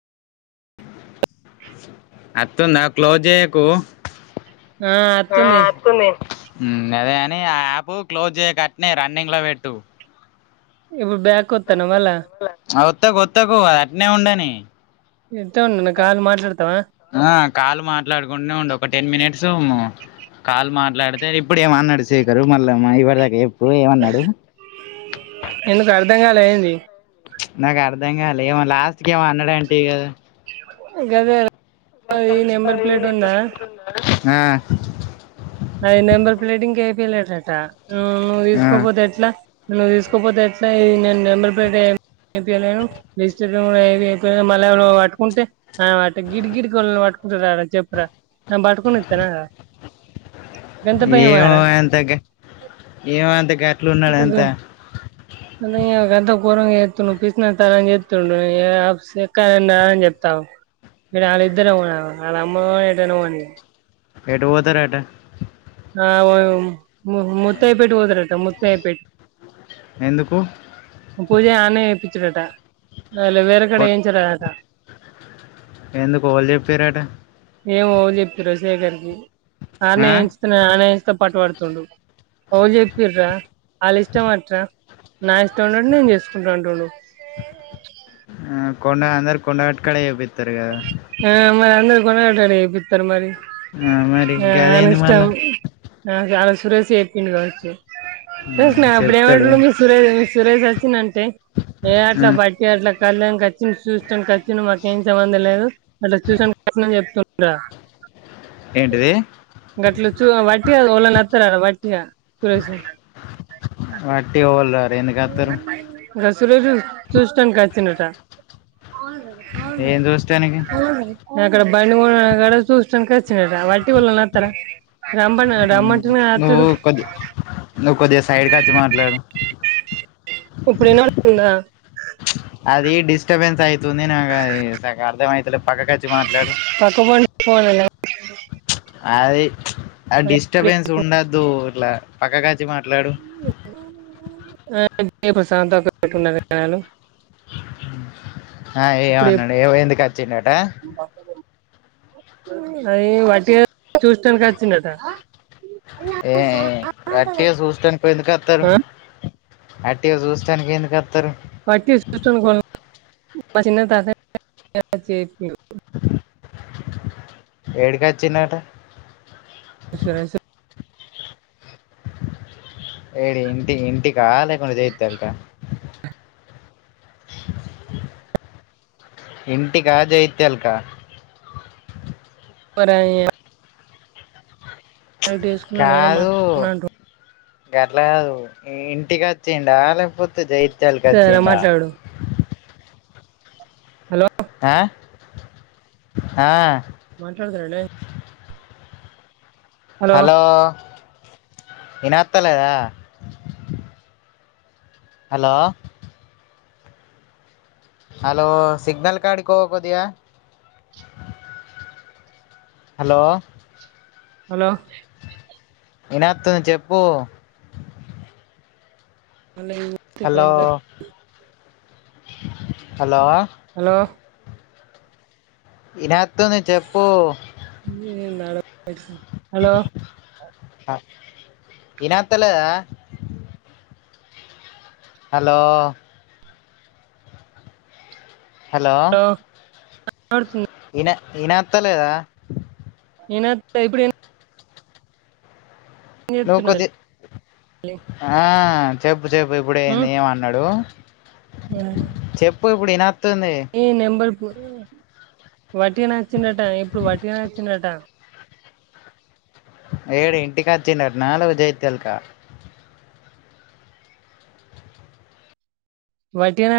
అతుంద close చేయకు ఆ అతుంది వస్తుంది ఉ అదే కాని ఆ యాప్ క్లోజ్ చేయ్యకు అట్నే రన్నింగ్ లో పెట్టు ఇప్పుడు బ్యాక్ వోత్తన మల్ల వత్తకుొత్తకు అట్నే ఉండని నేను ఉత్తగా ఉన్న కాల్ మాట్లాడతావా ఆ కాలు మాట్లాడుకుంటూనే ఉండి ఒక టెన్ మినిట్స్ కాల్ మాట్లాడితే ఇప్పుడు ఏమన్నాడు శేఖర్ మళ్ళ ఇవరిదాకా చెప్పు ఎప్పుడు ఏమన్నాడు ఎందుకు అర్ధం కాలేదా ఏంది నాకు అర్థం కాల ఏమో లాస్ట్ కి ఏమో అన్నాడంటివి కదా గదాదె నెంబర్ ప్లేట్ ఉందా ఆ అయి నెంబర్ ప్లేటింగ్ ఇంకా ఎపియలేదట నువ్వు ఆ తీసుకోపోతే ఎట్లా నువ్వు తీసుకోకపోతే ఎట్లా ఇ నేను నెంబర్ పెట్టటి ఏపీయలేను నను డిజిట ఏ అయిపోయా మళ్ళీ నువు పట్టుకుంటే ఆ వా గిడి గిడికిళ్ళని పట్టుకుంటార చెప్పురా పట్టుకొ ఇత్తానా ర ఏమో ఎంత గ ఏమో అంత గట్లు ఉన్నాడు అంత ని గంత గొరంగా చేస్తడు పిసినారి తనం చేస్తుండు ని ఆపీస్ లెక్క నువ్వు పిసినస్తారని చెస్తు ఎక్కని చెప్తా అగు ఇడ వాళ్ళ ఇద్దరువమ వాళ్ళ అమ్మని ఎటన్న పోనీ ఎటు పోతారంట ఆ మత్తైపేట రంట మత్తయపేట ఎందుకు పూజ అన్నే ఇప్పించుడట వాళ వేరేక్కడ ఏయించడట ఎందుకు ఓలు చెప్పిరట ఏమో ఎవలు జెపిర్రో సెకర్ కి అన్నే ఆ చె నాయిస్త పట్ పడుతుండు ఓలు చెప్పిర్రా వాళ్ళ ఇష్టంమట్రా నా ఇష్టం ఉన్నట్టు నేను చేసుకుంట అంటుండు ఆ కొండ అందరి కొండ గాట్ జెపితారు కదా ఆ మరి అందరుూ కొనటడిపిస్తారు మరి ఆ మరి ఆ అని గదేంది ఇష్టం మళ్ళా నా చాలా సురేసు చేపిండు కావచ్చు ఆ నా అప్పుడ చెప్తడు ఏమంట సురే సురేష్ వచ్చిడంటే ఏ ఆ అట్లా బట్ అట్లా కళ్ళని వచ్చి చూస్టానికి అచినం మాకేం సంబంధం లేదు అట్లా చూసన్ కస్తుందని చెప్తుార ఏంటిది గట్లు చు వాటిగా ఓళన నత్తర ర వాటిగా సురేష్ వట్టిగా ఒళరారు గా సురే గాని చస్న్ట నికి అంట న ఏం చూస్తానికి దగ్గర బండి కూడా చూసడానికి వచిలట వ అవలేన్న అతురా రమ రమ్మంటె కదా అచ్చుడు ననువ్వు కొద్దిగా సైడ్కి వచ్చి మాట్లాడు ఇప్పుడు ఇనావాడుతుందా అది డిస్టర్బెన్స్ ఐతుంది నాక ది సక్కగా అర్ధంఅయితలే పక్కకు అచ్చి మాట్లాడు పకు పండి పోనెలే అది ఆ డిస్టర్బెన్స్ ఉండద్దు ఇట్లా పక్క కాచ్చి మాట్లాడు ఇదే ప్రశాంతన్నారు ఆ ఏమనండు ఏ ఎందుకు వచ్చిండట ఎ వాటిగా చూసానికినికి వచ్చిండట ఏ వాటిగా చూస్తానికి ఎందుకు అస్తరు ఆ అటిగా చూస్తానికి ఎందుకు అస్తారు వటిగా చూతానికి ఎవలు అ మా చిన్న తత చే ఏడికి వచ్చిడట స సే సార్ ఏడి ఇంటి ఇంటి కా దేనికక్కా ఇంటిక జగితలక ప ర యి ఎవరైతే చేసుకున్నా నేనే కాదు మాట్లాడుకున్నా అంటు గట్ల కాదు మి ఇంటికి వచ్చిడా లేకపోతే జైత్యాలకి కదరా అచ్చిడా మాట్లాడు హలో అ ఆ మాట్లాడారనే హలో ఇనాత్ లేదా హలో హలో సిగ్నల్ కార్డికి పో కొద్దిగా హలో హలో ఇనత్తది చెప్పు మళ్ళ ఇవో హలో హలో హలో ఇనత్తంది చెప్పు [unintelligible] డ హలో ఇనాత్రలేదా హలో హలో ఒ [unintelligible] ఇన ఇనత్తలేదా ఇనత్తాంది ఇప్పుడు నువ్వు చెప్తున్నా కొద్ది ఆ చెప్పు చెప్పు ఇప్పుడ ఏంది ఏమన్నాడు చెప్పు ఇప్పుడు ఇనతుంది ఈ నెంబర్ కు వటిగానే వచ్చిండట ఇప్పుడు వటిగానే వచ్చిండట ఏడు ఇంటికి అచ్చిండటన లేకపోతే జగిత్యాలకు వాటిగానే